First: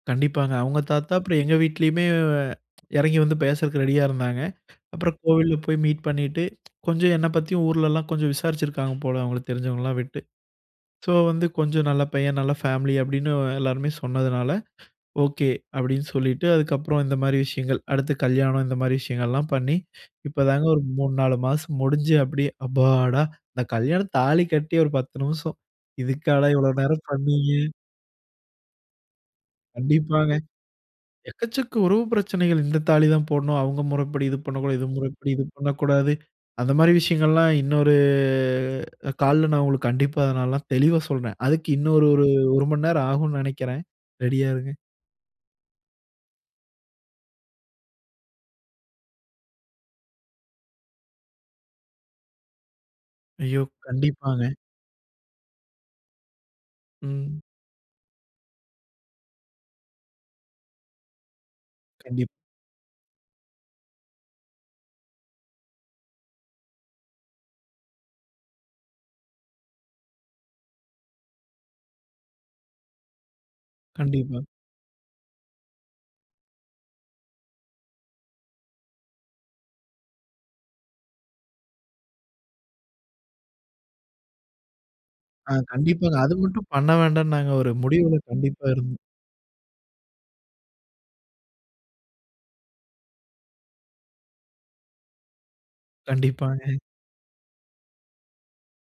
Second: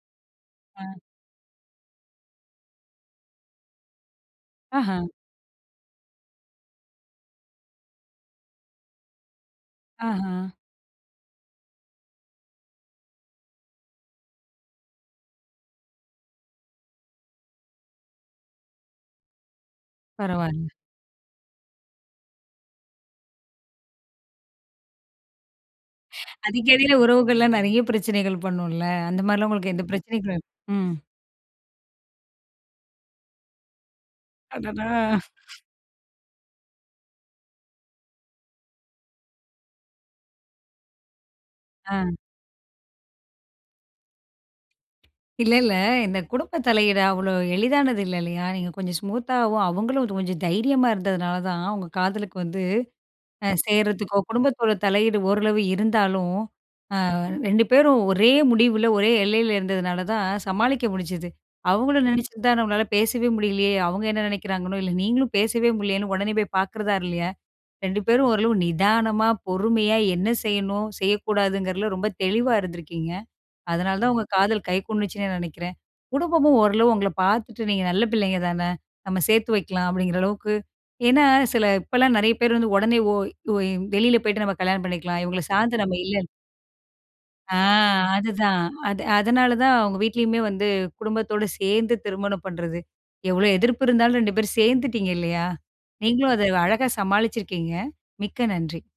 கண்டிப்பாங்க. அவங்க அ, தாத்தா அப்ற எங்க வீட்டிலயுமே எறங்கி வந்து பேசறக்கு ரெடியா இருந்தாங்க. ஆஹ. அப்புறம் கோவில்ல போய் மீட் பண்ணிட்டு கொஞ்சொம் என்ன பத்தியு ஊர்லலாம் கொஞ்சம் விசாரிச்சிருக்காங்க போல அவங்களுக்கு தெரிஞ்சவங்கள்ளா விட்டு, ஆஹா. ஸோ வந்து கொஞ்சொ நல்ல பையன் நல்ல ஃபேம்லி அப்படின்னு எல்லாருமே சொன்னதுனால ஓகே. அப்படின்னு சொல்லிட்டு அதுக்கப்றோம் இந்த மாரி விஷயங்கள் அடுத்து கல்யாணம் இந்த மாறி விஷயங்கள்லாம் பண்ணி, இப்பதாங்க பரவாயில்ல. ஒரு 3, 4 மாசம் முடிஞ்சு அப்படியே அப்பாடா! இந்த கல்யாணம் தாலி கட்டி ஒரு 10 நிமிஷம் இதுக்காடா இவ்ளோ அடிக்கடில நேரம் பண்ணீங்க. உறவுகள்லாம் நெறைய பிரச்சனைகள் பண்ணுல, அந்த மாரிலாம் உங்களுக்கு எந்த கண்டிப்பாங்க. பிரச்சனைகளு ம். எக்கச்சக்க உறவு பிரச்சனைகள் இந்த தாலி தான் போட்ணும். அவங்க முறப்படி இது பண்ணக்கூடாது. இது அடடா! முறப்படி இது பண்ணக்கூடாது. அந்த மாரி விஷயங்கள்லாம் இன்னொரு கால்ல நான் உங்களுக்கு கண்டிப்பா, அத நான் தெளிவா சொல்றேன். அதுக்கு இன்னொரு அ. ஒரு 1 மணி நேரம் ஆகுன்னு நெனைக்கிறேன். ரெடியா இருங்க. இல்ல இல்ல. இந்த குடும்ப தலையீடு அவ்ளோ எளிதானது இல்ல இல்லையா? நீங்க கொஞ்சொம் ஸ்மூத்தாவும் அவங்களும் கொஞ்சொம் தைரியமா இருந்ததுனால தான் உங்க காதலுக்கு வந்து, அ ஐயோ! சேர்றதுக்கோ கண்டிப்பாங்க. குடும்பத்தோட தலையீடு ஓரளவு இருந்தாலும், அ ம். 2 பேரும் ஒரே முடிவுல ஒரே எல்லைல இருந்ததுனால தான் சமாளிக்க முடுஞ்சுது. அவங்களு கண்டிப் நெனச்சிருந்தா நம்மளால பேசவே முடியலியே அவங்க என்ன நினைக்கிறாங்கனோ, இல்ல நீங்களும் பேசவே முடியலியேன்னு உடனே போய் பாக்கிறதா இல்லையா? 2 பேரு ஓரளவு நிதானமா, பொறுமையா என்ன செய்யணும் செய்யக்கூடாதுங்கிறதுல ரொம்ப தெளிவா இருந்துருக்கீங்க. அதனால தான் உங்க கண்டிப்பா. காதல் கை கூடுச்சுன்னு நெனைக்கறேன். குடும்பமும் ஓரளவு உங்கள பார்த்துட்டு நீங்க நல்ல பிள்ளைங்க தானே, நம்ம சேர்த்து வைக்கலாம் அப்படிங்கிறளவுக்கு ஏன்னா சில இப்போலாம் நெறைய பேர் வந்து உடனே ஓய் வெளில போய்ட்டு நம்ம கல்யாணம் பண்ணிக்கலாம் இவங்கள அ சார்ந்து நம்ம கண்டிப்பாங்க. இல்ல அது மட்டும் பண்ண வேண்டானு, நாங்க ஆ ஒரு முடிவுல அதுதான். கண்டிப்பா இருந்தோம். அது அதனால தான் உங்க வீட்லயுமே வந்து குடும்பத்தோட சேர்ந்து திருமணம் பண்றது. எவ்ளோ எதிர்ப்பு இருந்தாலும் 2 பேரு சேந்துட்டீங்க இல்லையா? நீங்களும் அத கண்டிப்பாங்க. அழகா சமாளிச்சிருக்கீங்க. மிக்க நன்றி!